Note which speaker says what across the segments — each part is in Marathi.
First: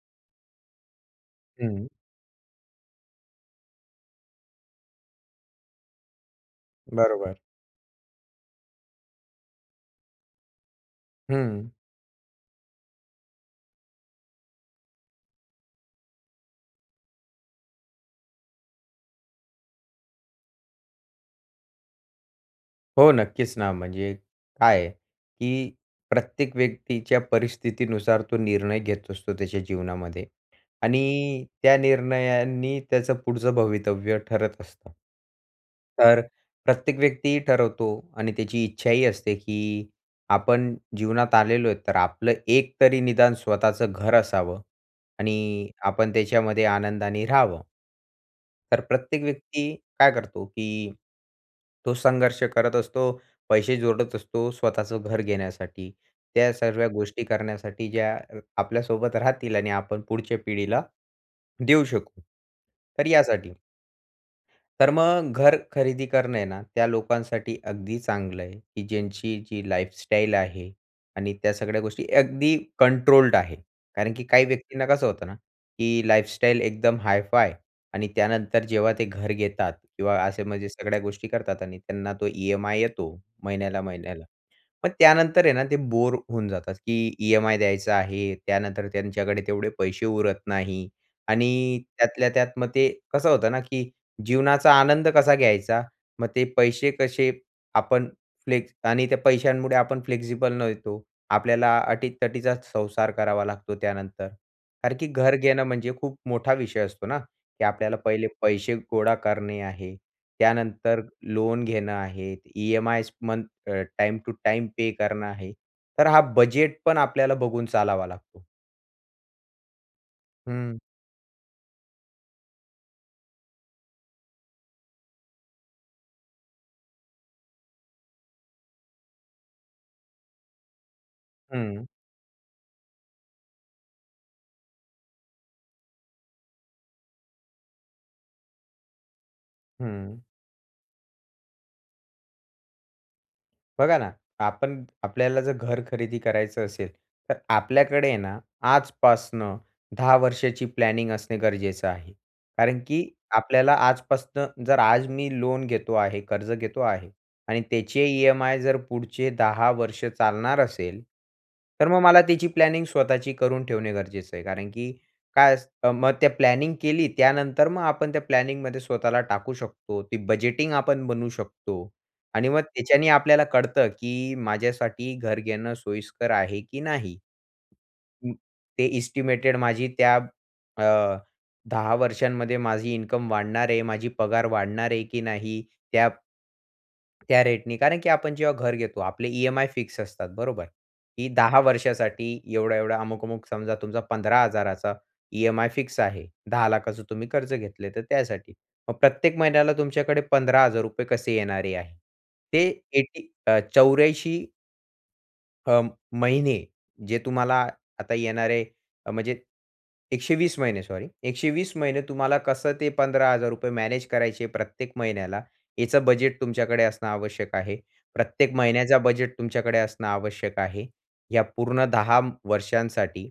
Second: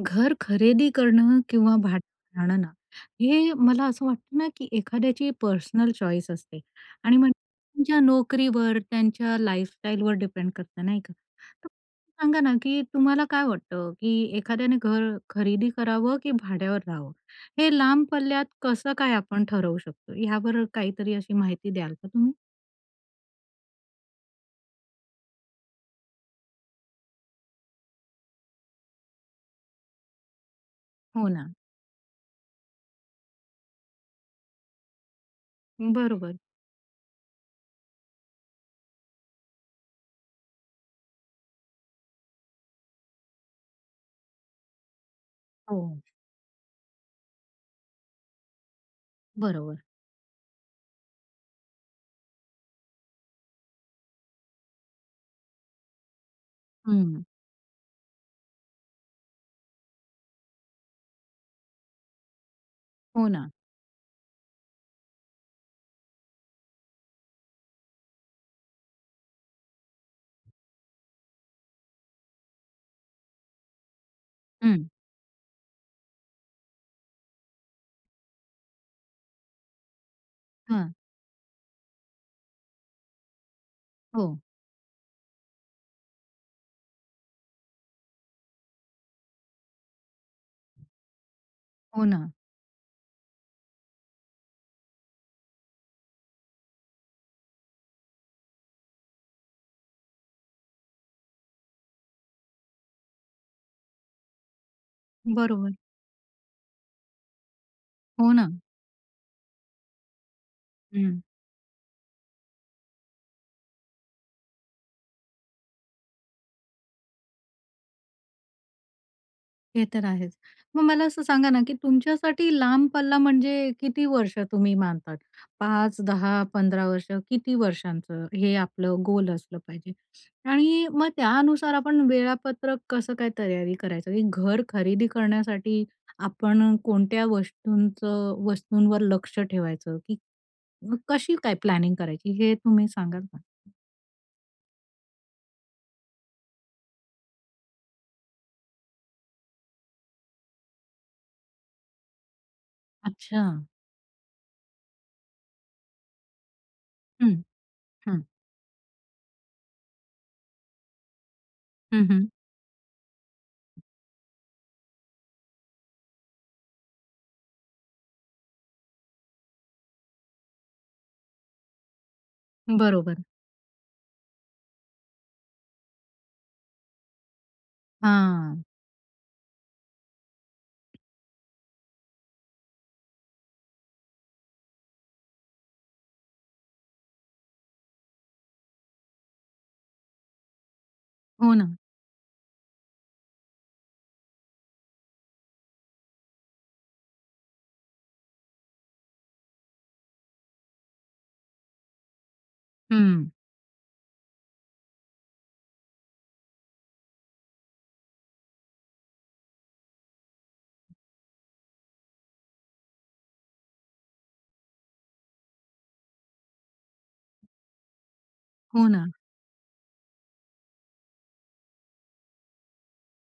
Speaker 1: घर खरेदी करणं किंवा
Speaker 2: हं.
Speaker 1: भाड राहणं. हे मला असं वाटतं ना, की एखाद्याची पर्सनल चॉईस असते. आणि म्हण
Speaker 2: बरोबर.
Speaker 1: ज्या नोकरीवर, त्यांच्या लाईफस्टाईलवर डिपेंड करतं नाही का?
Speaker 2: हं.
Speaker 1: सांगा ना, की तुम्हाला काय वाटतं? की एखाद्याने घर खरेदी करावं की भाड्यावर राहावं? हे लांब पल्ल्यात कसं काय आपण ठरवू शकतो? हयावर काहीतरी अशी माहिती द्याल का तुम्ही?
Speaker 2: हो नक्कीच ना, म्हणजे काय आहे, की प्रत्येक व्यक्तीच्या परिस्थितीनुसार तो निर्णय घेत असतो त्याच्या जीवनामध्ये.
Speaker 1: हो
Speaker 2: आणि
Speaker 1: ना.
Speaker 2: त्या निर्णयांनी त्याचं पुढचं भवितव्य ठरत असतं. तर अ,
Speaker 1: बरोबर.
Speaker 2: प्रत्येक व्यक्तीही ठरवतो आणि त्याची इच्छाही असते, की आपण जीवनात आलेलो आहे, तर आपलं एक तरी निदान स्वतःचं घर असावं. आणि
Speaker 1: हो.
Speaker 2: आपण त्याच्यामध्ये आनंदाने राहावं. तर प्रत्येक व्यक्ती
Speaker 1: बरोबर.
Speaker 2: काय करतो, की तो संघर्ष करत असतो, पैसे जोडत असतो, स्वतःचं घर घेण्यासाठी. त्या सरव्या
Speaker 1: हं.
Speaker 2: गोष्टी करण्यासाठी ज्या अ, आपल्यासोबत राहतील आणि आपण पुढच्या पिढीला देऊ शकू. तर
Speaker 1: हो ना.
Speaker 2: यासाठी. तर मग घर खरेदी करणं आहे ना, त्या लोकांसाठी अगदी चांगलं आहे, की ज्यांची जी लाईफस्टाईल आहे. आणि त्या सगळ्या गोष्टी अगदी कंट्रोल्ड आहे. कारण की काही व्यक्तींना
Speaker 1: हं.
Speaker 2: कसं होतं ना, की लाईफस्टाईल एकदम हायफाय आणि त्यानंतर, जेव्हा ते घर घेतात किंवा असे म्हणजे
Speaker 1: हां.
Speaker 2: सगळ्या गोष्टी करतात आणि त्यांना तो ईएमआय येतो, महिन्याला-महिन्याला.
Speaker 1: हो.
Speaker 2: मग त्यानंतर आहे ना, ते बोर होऊन जातात, की ईएमआय द्यायचा आहे, त्यानंतर त्यांच्याकडे तेवढे पैसे उरत नाही आणि
Speaker 1: हो ना.
Speaker 2: त्यातल्या त्यात मग ते, कसं होतं ना, की जीवनाचा आनंद कसा घ्यायचा? मग ते पैसे कसे आपण फ्लेक्स आणि त्या पैशांमुळे आपण फ्लेक्सिबल नव्हतो आपल्याला अटी-तटीचाच संसार करावा लागतो त्यानंतर. कारण की घर घेणं,
Speaker 1: बरोबर.
Speaker 2: म्हणजे खूप मोठा विषय असतो ना, की आपल्याला पहिले
Speaker 1: हो ना.
Speaker 2: पैसे गोळा करणे आहे, त्यानंतर
Speaker 1: हं.
Speaker 2: लोन घेणं आहे, EMIs month uh, time to time pay करणं आहे. तर हा बजेटपण आपल्याला बघून चालावा लागतो.
Speaker 1: हे तर आहेच.
Speaker 2: हं.
Speaker 1: मग मला असं सांगा ना, की तुमच्यासाठी लांब पल्ला म्हणजे, किती वर्ष तुम्ही मानतात? 5, 10, 15 वर्ष? किती वर्षांचं हे आपलं गोल असलं पाहिजे? आणि मग त्यानुसार
Speaker 2: हं.
Speaker 1: आपण वेळापत्रक कसं काय तयारी करायचं? की घर खरेदी करण्यासाठी आपण कोणत्या वस्तूंचं वस्तूंवर लक्ष ठेवायचं की
Speaker 2: हं.
Speaker 1: कशी काय प्लॅनिंग करायची? हे तुम्ही सांगाल का?
Speaker 2: बघा ना, आपण आपल्याला जर घर खरेदी करायचं असेल, तर आपल्याकडे आहे ना, आजपासनं 10 वर्षाची प्लॅनिंग असणे गरजेचं आहे. कारण की
Speaker 1: अच्छा.
Speaker 2: आपल्याला आजपासनं जर आज मी लोन घेतो आहे, कर्ज घेतो आहे
Speaker 1: हं.
Speaker 2: आणि त्याचे
Speaker 1: हं.
Speaker 2: ईएमआय जर पुढचे 10 वर्ष चालणार असेल. तर मग
Speaker 1: हं,
Speaker 2: मला
Speaker 1: हं.
Speaker 2: त्याची प्लॅनिंग स्वतःची करून ठेवणे गरजेचं आहे, कारण की काय अस मग त्या प्लॅनिंग केली त्यानंतर मग आपण त्या प्लॅनिंगमध्ये स्वतःला टाकू शकतो. ते बजेटिंग आपण बनवू शकतो आणि मग त्याच्याने
Speaker 1: बरोबर.
Speaker 2: आपल्याला कळतं की माझ्यासाठी घर घेणं सोयीस्कर आहे की नाही?
Speaker 1: हां.
Speaker 2: ते एस्टिमेटेड माझी त्या अ, 10 वर्षांमध्ये माझी इन्कम वाढणार आहे, माझी पगार वाढणार आहे की नाही? त्या त्या रेट ने. कारण की आपण जेव्हा घर घेतो आपले ईएमआय फिक्स असतात, बरोबर? की
Speaker 1: हो
Speaker 2: 10
Speaker 1: ना.
Speaker 2: वर्षासाठी एवढा-एवढा, अमुक-अमुक. समजा तुमचा 15000चा ईएमआय फिक्स आहे. 1000000चं तुम्ही कर्ज घेतलं तर त्यासाठी. मग प्रत्येक महिन्याला तुमच्याकडे ₹15000 कसे येणारे आहेत? ते 80
Speaker 1: हं.
Speaker 2: अ, 84 अं, महिने, जे तुम्हाला आता येणारे म्हणजे 120 महिने सॉरी, 120 महिने तुम्हाला कसं ते 15 हजार रुपये मॅनेज करायचे प्रत्येक महिन्याला, याचं बजेट तुमच्याकडे असणं आवश्यक आहे. प्रत्येक
Speaker 1: हो
Speaker 2: महिन्याचा
Speaker 1: ना.
Speaker 2: बजेट तुमच्याकडे असणं आवश्यक आहे. या पूर्ण 10 वर्षांसाठी.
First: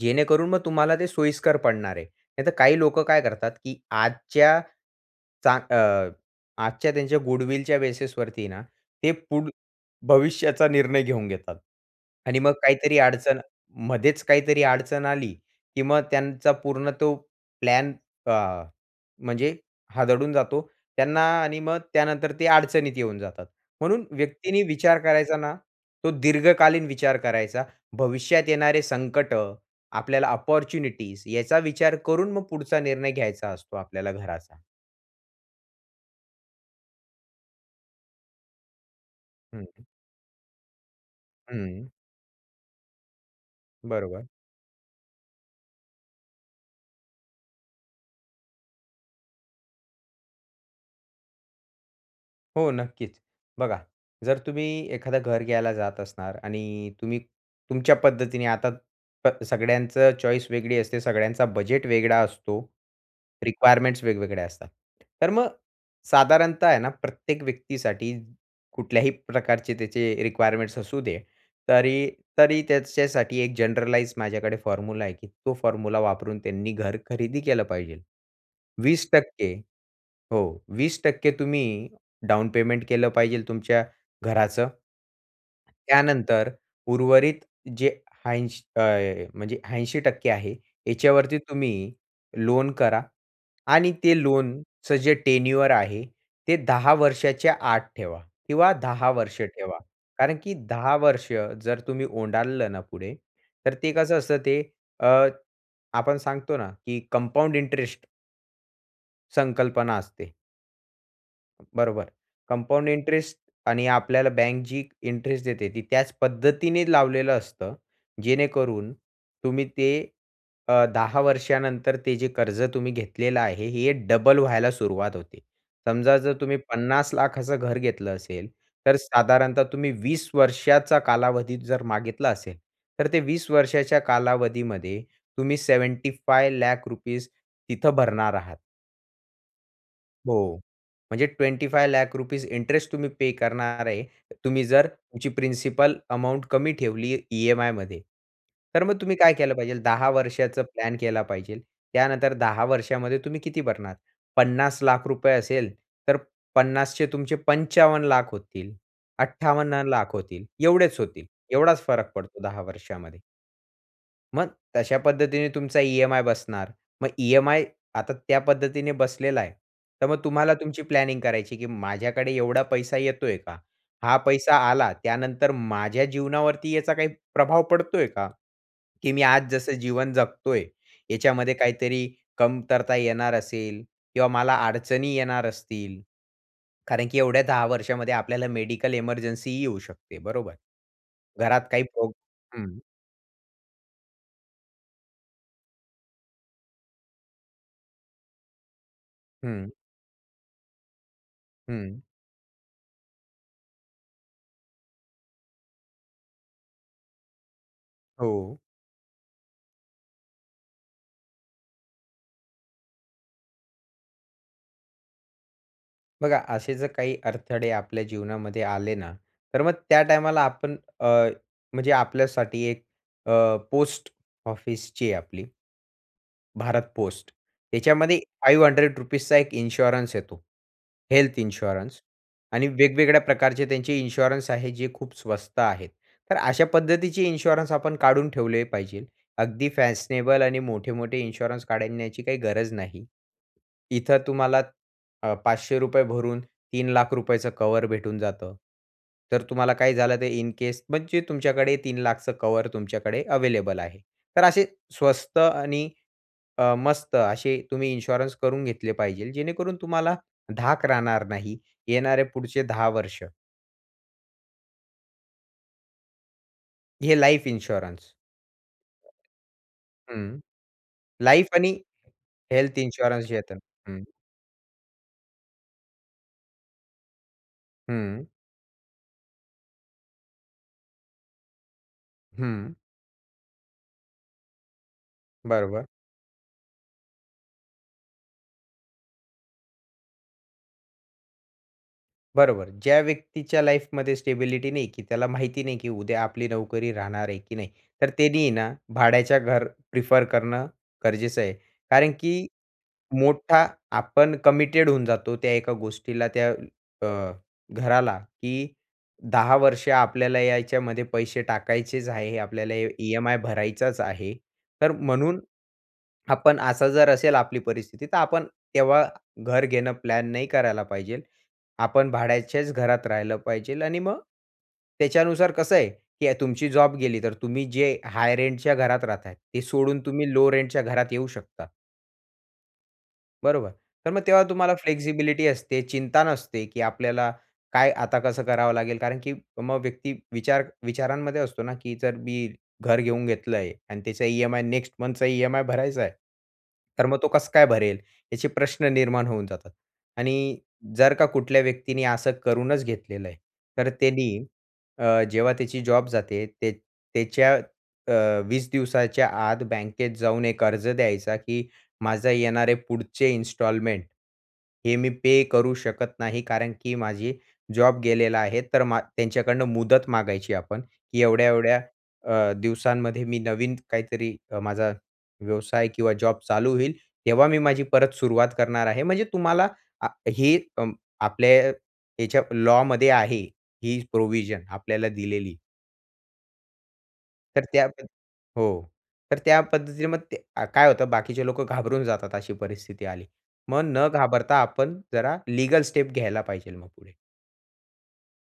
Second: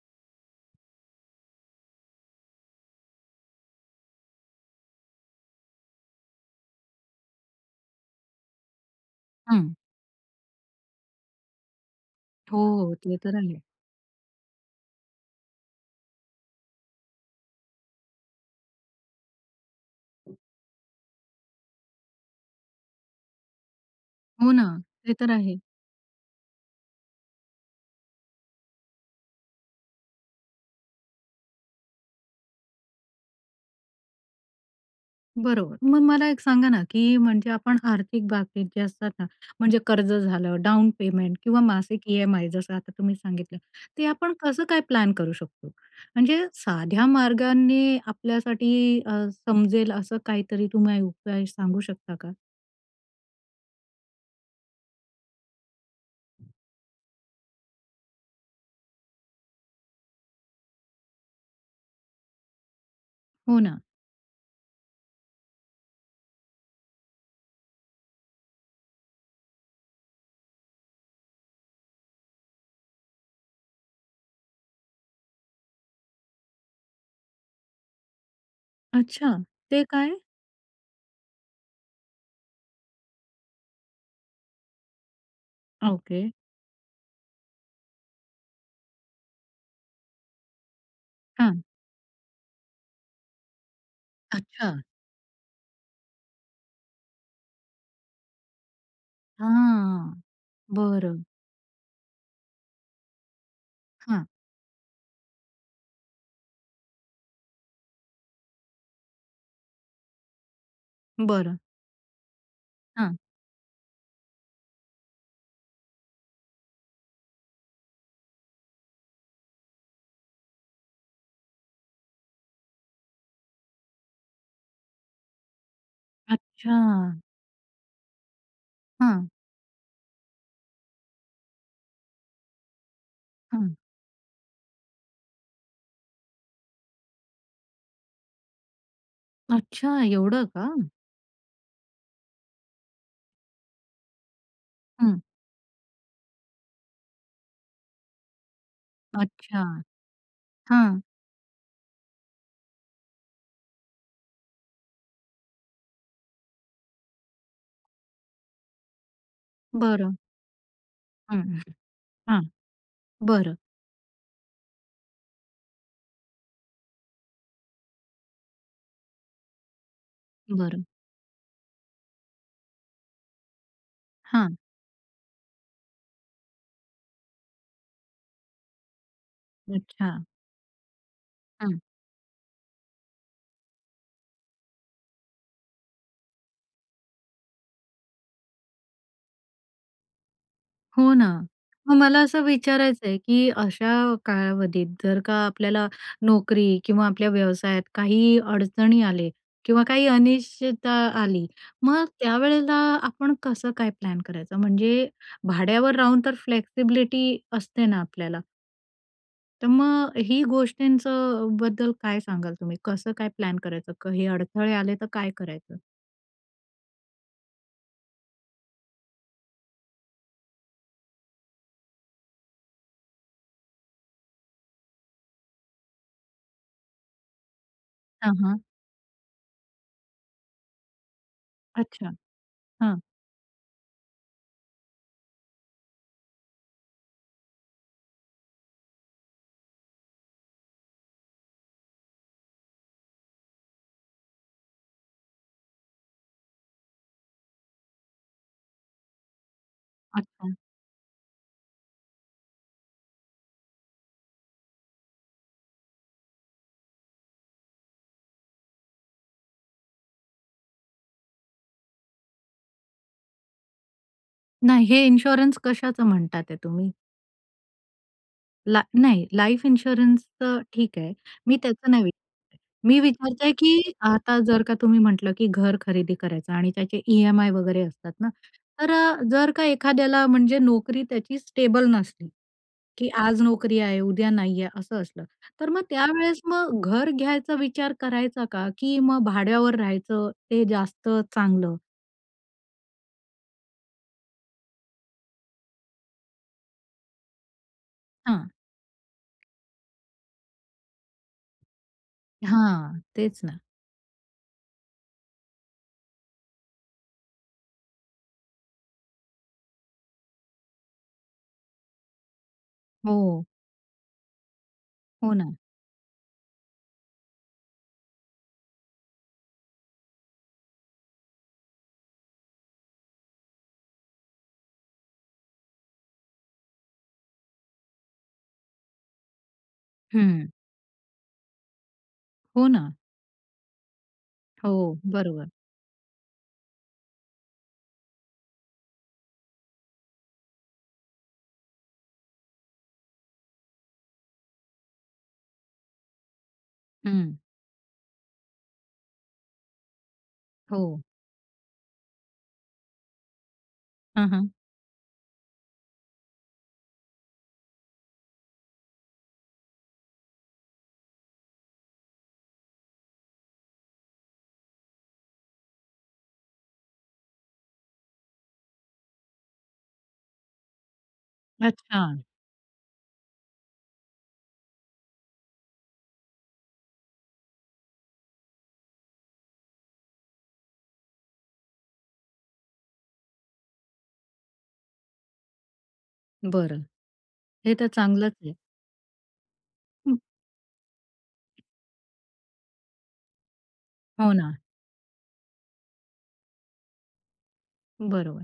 Speaker 2: जेणेकरून मग तुम्हाला ते सोयीस्कर पडणार आहे. नाहीतर काही लोकं काय करतात, की आजच्या, चा अ, आजच्या त्यांच्या गुडविलच्या बेसिस वरती ना, ते पुढ
Speaker 1: हं.
Speaker 2: भविष्याचा निर्णय घेऊन घेतात आणि मग
Speaker 1: हो, हो,
Speaker 2: काहीतरी
Speaker 1: ते तर
Speaker 2: अडचण
Speaker 1: आहे.
Speaker 2: मध्येच काहीतरी अडचण आली, की मग त्यांचा पूर्ण तो प्लॅन अ, म्हणजे हादडून जातो, त्यांना आणि मग त्यानंतर ते अडचणीत येऊन जातात. म्हणून
Speaker 1: हो
Speaker 2: व्यक्तींनी
Speaker 1: ना,
Speaker 2: विचार
Speaker 1: ते तर
Speaker 2: करायचा ना,
Speaker 1: आहे.
Speaker 2: तो दीर्घकालीन विचार करायचा, भविष्यात येणारे संकटं, आपल्याला अपॉर्च्युनिटीज याचा विचार करून मग पुढचा निर्णय घ्यायचा असतो आपल्याला घराचा.
Speaker 1: बरोबर, मग मला एक सांगा ना, की म्हणजे आपण आर्थिक बाबी जे असतात ना, म्हणजे
Speaker 2: हं.
Speaker 1: कर्ज झालं डाउन पेमेंट किंवा
Speaker 2: हं.
Speaker 1: मासिक ई-एम-आय जसं आता तुम्ही सांगितलं, ते
Speaker 2: बरोबर.
Speaker 1: आपण कसं काय प्लॅन करू शकतो? म्हणजे साध्या मार्गांनी आपल्यासाठी अ, समजेल असं काहीतरी तुम्ही उपाय सांगू शकता का?
Speaker 2: हो नक्कीच. बघा, जर तुम्ही एखादं घर घ्यायला जात असणार आणि तुम्ही तुमच्या पद्धतीने आता प सगळ्यांचं चॉईस वेगळी असते, सगळ्यांचा बजेट वेगळा असतो,
Speaker 1: हो ना.
Speaker 2: रिक्वायरमेंट्स वेगवेगळ्या असतात. तर मग साधारणतः आहे ना प्रत्येक व्यक्तीसाठी, कुठल्याही प्रकारचे त्याचे रिक्वायरमेंट्स असू दे, तरी तरी, त्याच्यासाठी एक जनरलाइज माझ्याकडे फॉर्म्युला आहे की तो फॉर्म्युला वापरून त्यांनी घर खरेदी केलं पाहिजेल. 20%
Speaker 1: अच्छा,
Speaker 2: टक्के
Speaker 1: ते काय?
Speaker 2: हो, 20% टक्के तुम्ही डाउन पेमेंट केलं पाहिजेल तुमच्या घराचं.
Speaker 1: ओके.
Speaker 2: त्यानंतर, उर्वरित जे ऐंश अ, म्हणजे 80% टक्के आहे. ह्याच्यावरती
Speaker 1: हं.
Speaker 2: तुम्ही लोन करा, आणि ते
Speaker 1: अच्छा.
Speaker 2: लोनचं जे टेन्युअर आहे ते 10 वर्षाच्या आत ठेवा किंवा 10 वर्ष ठेवा,
Speaker 1: हां,
Speaker 2: कारण की 10
Speaker 1: बरं.
Speaker 2: वर्ष जर तुम्ही ओलांडलं ना पुढे तर ते कसं
Speaker 1: हं.
Speaker 2: असतं ते? अ, आपण सांगतो ना, की कंपाउंड इंटरेस्ट. संकल्पना असते.
Speaker 1: बरं.
Speaker 2: बरोबर. कंपाउंड
Speaker 1: हां.
Speaker 2: इंटरेस्ट आणि आपल्याला बँक जी इंटरेस्ट देते, ती त्याच पद्धतीने लावलेलं असतं, जेणेकरून तुम्ही ते अ, 10 वर्षानंतर ते जे कर्ज तुम्ही घेतलेलं आहे, हे डबल व्हायला सुरुवात होते. समजा जर तुम्ही पन्नास
Speaker 1: अच्छा!
Speaker 2: लाखाचं घर घेतलं असेल, तर
Speaker 1: हं.
Speaker 2: साधारणतः तुम्ही 20 वर्षाचा कालावधी जर मागितला असेल, तर ते 20
Speaker 1: हं.
Speaker 2: वर्षाच्या कालावधीमध्ये तुम्ही ₹75 लाख तिथं भरणार आहात.
Speaker 1: अच्छा, एवढं
Speaker 2: हो.
Speaker 1: का?
Speaker 2: म्हणजे ₹25 लाख तुम्ही पे करणार आहे. तुम्ही जर
Speaker 1: हं.
Speaker 2: तुमची प्रिन्सिपल अमाउंट कमी ठेवली ई-एम-आय मध्ये, तर मग तुम्ही काय केलं
Speaker 1: अच्छा.
Speaker 2: पाहिजे? 10 वर्षाचा प्लॅन
Speaker 1: हं.
Speaker 2: केला पाहिजे. त्यानंतर 10 वर्षामध्ये तुम्ही किती भरणार? ₹50 लाख असेल, तर पन्नासचे तुमचे ₹55 लाख होतील, ₹58 लाख
Speaker 1: बरं.
Speaker 2: होतील, एवढेच होतील.
Speaker 1: हं,
Speaker 2: एवढाच फरक पडतो
Speaker 1: हां.
Speaker 2: 10 वर्षामध्ये.
Speaker 1: बरं.
Speaker 2: मग तशा पद्धतीने तुमचा ई-एम-आय बसणार. मग ई-एम-आय आता त्या पद्धतीने बसलेला आहे, तर मग तुम्हाला तुमची
Speaker 1: बरं.
Speaker 2: प्लॅनिंग करायची, की माझ्याकडे एवढा पैसा येतोय का? हा पैसा
Speaker 1: हां.
Speaker 2: आला, त्यानंतर माझ्या जीवनावरती याचा काही प्रभाव पडतोय का? की मी आज जसं जीवन
Speaker 1: अच्छा.
Speaker 2: जगतोय, याच्यामध्ये
Speaker 1: हं.
Speaker 2: काहीतरी कमतरता येणार असेल, किंवा मला अडचणी येणार असतील, कारण की एवढ्या 10 वर्षामध्ये आपल्याला मेडिकल इमर्जन्सीही येऊ शकते, बरोबर?
Speaker 1: हो ना.
Speaker 2: घरात काही
Speaker 1: मग
Speaker 2: प्रो
Speaker 1: मला असं
Speaker 2: हं.
Speaker 1: विचारायचं आहे की अशा कालावधीत जर का आपल्याला नोकरी किंवा आपल्या व्यवसायात काही अडचणी आले,
Speaker 2: हं.
Speaker 1: किंवा काही अनिश्चितता आली,
Speaker 2: हं.
Speaker 1: मग त्यावेळेला आपण कसं काय प्लॅन करायचं? म्हणजे भाड्यावर राहून तर फ्लेक्सिबिलिटी असते ना आपल्याला.
Speaker 2: हो.
Speaker 1: तर मग ही गोष्टींचं अ, बद्दल काय सांगाल तुम्ही? कसं काय प्लॅन करायचं? क, हे अडथळे आले तर काय करायचं?
Speaker 2: बघा, असे जर काही अडथळे आपल्या जीवनामध्ये आले ना, तर मग त्या टाईमाला आपण अ, म्हणजे आपल्यासाठी एक अ, पोस्ट ऑफिस जी आहे आपली भारत पोस्ट, याच्यामध्ये
Speaker 1: हां, हां.
Speaker 2: ₹500 एक इन्शुरन्स येतो हेल्थ इन्शुरन्स.
Speaker 1: अच्छा.
Speaker 2: आणि
Speaker 1: हां.
Speaker 2: वेगवेगळ्या प्रकारचे त्यांचे इन्शुरन्स आहेत, जे खूप स्वस्त आहेत. तर अशा पद्धतीचे इन्शुरन्स आपण काढून ठेवले पाहिजे. अगदी फॅशनेबल आणि मोठे-मोठे इन्शुरन्स काढण्याची काही गरज नाही. इथं तुम्हाला अ, ₹500 भरून, ₹3,00,000 कव्हर भेटून जातं. तर तुम्हाला काही झालं तर इन
Speaker 1: अच्छा.
Speaker 2: केस म्हणजे तुमच्याकडे ₹3,00,000 कव्हर तुमच्याकडे अव्हेलेबल आहे. तर असे स्वस्त आणि अ, मस्त असे तुम्ही इन्शुरन्स करून घेतले पाहिजे, जेणेकरून तुम्हाला धाक राहणार नाही, येणारे पुढचे 10 वर्ष.
Speaker 1: नाही. हे इन्शुरन्स कशाचं म्हणतात आहे तुम्ही?
Speaker 2: हे लाईफ इन्शुरन्स.
Speaker 1: ला नाही. लाईफ
Speaker 2: हं.
Speaker 1: इन्शुरन्सचं ठीक आहे.
Speaker 2: लाईफ
Speaker 1: मी
Speaker 2: आणि
Speaker 1: त्याचं नाही विचारत
Speaker 2: हेल्थ
Speaker 1: आहे, मी
Speaker 2: इन्शुरन्स जे
Speaker 1: विचारते
Speaker 2: येतं
Speaker 1: की
Speaker 2: हं.
Speaker 1: आता जर का तुम्ही म्हटलं की घर खरेदी करायचं आणि त्याचे ईएमआय वगैरे असतात
Speaker 2: हं.
Speaker 1: ना, तर अ, जर का एखाद्याला, म्हणजे नोकरी त्याची स्टेबल नसली,
Speaker 2: हं.
Speaker 1: की आज नोकरी आहे, उद्या नाही आहे असं असलं. तर मग
Speaker 2: बरोबर.
Speaker 1: त्यावेळेस मग घर घ्यायचा विचार करायचा का? की मग भाड्यावर राहायचं ते जास्त चांगलं?
Speaker 2: बरोबर, ज्या व्यक्तीच्या लाईफमध्ये स्टेबिलिटी नाही, की त्याला माहिती नाही, की उद्या आपली नोकरी राहणार आहे की नाही. तर
Speaker 1: हां.
Speaker 2: त्यानी ना भाड्याच्या घर प्रिफर करणं गरजेचं आहे. कारण की
Speaker 1: हां, तेच ना.
Speaker 2: मोठा आपण कमिटेड होऊन जातो त्या एका गोष्टीला, त्या अ, घराला, की 10 वर्ष आपल्याला यायच्यामध्ये पैसे टाकायचेच आहे, आपल्याला ई ईएमआय
Speaker 1: हो.
Speaker 2: भरायचाच आहे. तर
Speaker 1: हो
Speaker 2: म्हणून
Speaker 1: ना.
Speaker 2: आपण असा जर असेल आपली परिस्थिती तर आपण तेव्हा घर घेणं प्लॅन नाही करायला पाहिजे. आपण भाड्याच्याच घरात राहायला पाहिजे आणि मग त्याच्यानुसार कसं आहे, की तुमची जॉब गेली, तर तुम्ही जे हाय रेंटच्या घरात राहताय, ते सोडून तुम्ही
Speaker 1: हं.
Speaker 2: लो रेंटच्या घरात येऊ शकता.
Speaker 1: हो ना.
Speaker 2: बरोबर, तर मग तेव्हा तुम्हाला
Speaker 1: हो,
Speaker 2: फ्लेक्सिबिलिटी
Speaker 1: बरोबर.
Speaker 2: असते, चिंता नसते, की आपल्याला काय आता कसं करावं लागेल. कारण की मग व्यक्ती विचार विचारांमध्ये असतो ना, की जर मी घर घेऊन घेतलंय आणि त्याचा ईएमआय, नेक्स्ट मंथचा ईएमआय भरायचा आहे तर मग तो
Speaker 1: हं.
Speaker 2: कसं काय भरेल? याचे प्रश्न निर्माण होऊन जातात आणि
Speaker 1: हो.
Speaker 2: जर का कुठल्या व्यक्तीने असं करूनच घेतलेलं आहे तर
Speaker 1: हं,
Speaker 2: त्यांनी
Speaker 1: हं.
Speaker 2: अ, जेव्हा त्याची जॉब जाते, ते त्याच्या अ, 20 दिवसाच्या आत बँकेत जाऊन एक अर्ज द्यायचा, की माझं येणारे पुढचे इन्स्टॉलमेंट, हे मी पे करू शकत नाही. कारण की माझी जॉब गेलेला आहे. तर मा त्यांच्याकडनं मुदत मागायची आपण, की एवढ्या-एवढ्या
Speaker 1: अच्छा.
Speaker 2: अ, दिवसांमध्ये मी नवीन काहीतरी अ, माझा व्यवसाय किंवा जॉब चालू होईल, तेव्हा मी माझी परत सुरुवात करणार आहे. म्हणजे तुम्हाला आ हे अ, आपल्या याच्या लॉमध्ये आहे, ही प्रोव्हिजन आपल्याला दिलेली.
Speaker 1: बरं.
Speaker 2: तर
Speaker 1: हे
Speaker 2: त्या
Speaker 1: तर चांगलंच आहे.
Speaker 2: हो, तर त्या पद्धतीने
Speaker 1: हं.
Speaker 2: मग अ, काय होतं, बाकीचे लोकं घाबरून जातात, अशी परिस्थिती आली. मग न
Speaker 1: हो
Speaker 2: घाबरता
Speaker 1: ना.
Speaker 2: आपण जरा लीगल स्टेप घ्यायला पाहिजे मग पुढे.
Speaker 1: बरोबर,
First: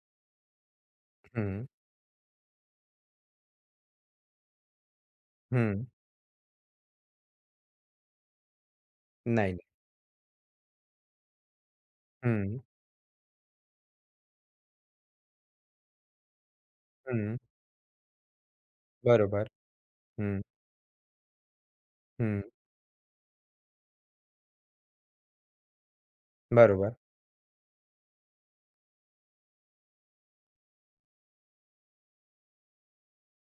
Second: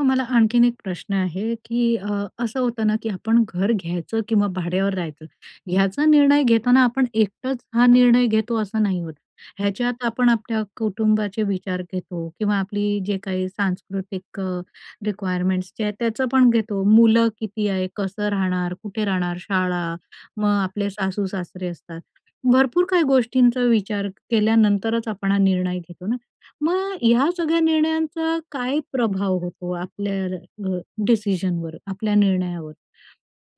Speaker 1: मग मला आणखीन एक प्रश्न आहे,
Speaker 2: हम्म.
Speaker 1: की अ, असं होतं ना, की आपण घर घ्यायचं किंवा भाड्यावर राहायचं,
Speaker 2: हं.
Speaker 1: याचा निर्णय घेताना आपण एकटंच हा निर्णय घेतो असं नाही होतं.
Speaker 2: नाही.
Speaker 1: ह्याच्यात आपण आपल्या कुटुंबाचे विचार घेतो किंवा
Speaker 2: हं.
Speaker 1: आपली जे काही सांस्कृतिक रिक्वायरमेंट्स जे आहेत, त्याचं पण घेतो. मुलं
Speaker 2: हं.
Speaker 1: किती आहे, कसं राहणार, कुठे राहणार,
Speaker 2: बरोबर,
Speaker 1: शाळा,
Speaker 2: हं.
Speaker 1: मग आपले सासू-सासरे असतात,
Speaker 2: हं.
Speaker 1: भरपूर काही गोष्टींचा विचार केल्यानंतरच आपण हा निर्णय घेतो ना.
Speaker 2: बरोबर.
Speaker 1: मग या सगळ्या निर्णयांचा काय प्रभाव होतो आपल्या अ, डिसिजनवर, आपल्या निर्णयावर,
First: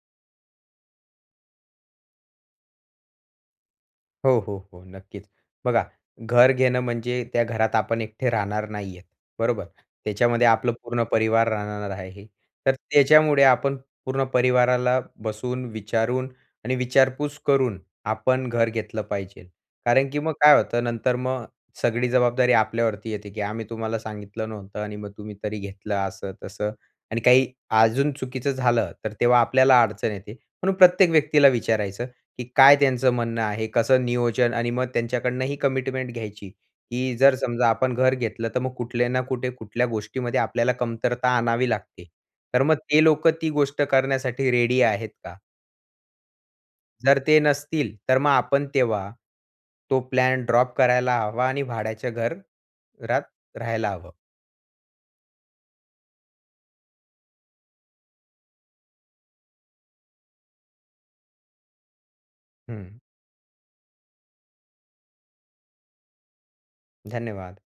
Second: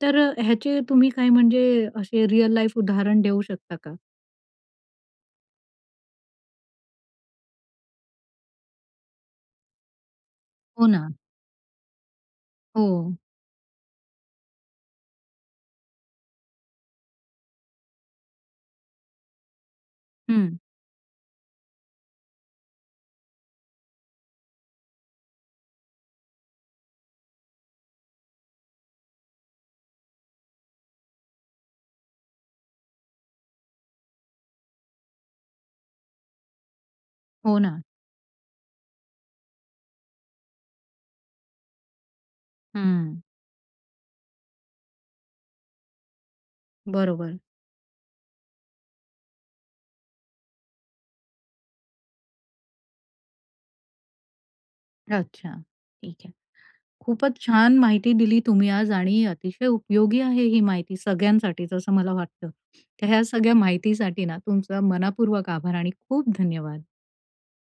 Speaker 1: तर ह्याचे तुम्ही काय, म्हणजे असे रिअल लाईफ उदाहरण देऊ शकता का?
Speaker 2: हो, हो, हो, नक्कीच. बघा, घर घेणं म्हणजे त्या घरात आपण एकटे राहणार नाही आहेत, बरोबर, त्याच्यामध्ये आपलं
Speaker 1: हो
Speaker 2: पूर्ण
Speaker 1: ना.
Speaker 2: परिवार राहणार आहे. तर
Speaker 1: हो.
Speaker 2: त्याच्यामुळे आपण पूर्ण परिवाराला बसून, विचारून आणि विचारपूस करून आपण घर घेतलं पाहिजे, कारण की मग काय
Speaker 1: हं.
Speaker 2: होतं, नंतर मग सगळी जबाबदारी आपल्यावरती येते, की आम्ही तुम्हाला सांगितलं नव्हतं आणि मग तुम्ही तरी घेतलं, असं-तसं. आणि काही अजून चुकीचं झालं, तर तेव्हा आपल्याला अडचण येते, म्हणून प्रत्येक व्यक्तीला विचारायचं, की काय त्यांचं म्हणणं आहे, कसं नियोजन आणि मग त्यांच्याकडनं ही कमिटमेंट घ्यायची, की जर
Speaker 1: हो
Speaker 2: समजा
Speaker 1: ना.
Speaker 2: आपण घर घेतलं, तर मग कुठल्या ना कुठे, कुठल्या गोष्टीमध्ये आपल्याला कमतरता आणावी लागते, तर मग ते
Speaker 1: हं.
Speaker 2: लोकं ती गोष्ट करण्यासाठी रेडी आहेत का? जर
Speaker 1: बरोबर.
Speaker 2: ते नसतील, तर मग आपण तेव्हा तो प्लॅन ड्रॉप करायला हवा आणि भाड्याच्या घर घरात राहायला हवं.
Speaker 1: अच्छा, ठीक आहे. खूपच छान माहिती दिली तुम्ही आज आणि अतिशय उपयोगी आहे ही माहिती सगळ्यांसाठीच, असं मला वाटतं.
Speaker 2: हं.
Speaker 1: तर ह्या सगळ्या माहितीसाठी ना, तुमचा मनःपूर्वक आभार आणि खूप धन्यवाद.
Speaker 2: धन्यवाद.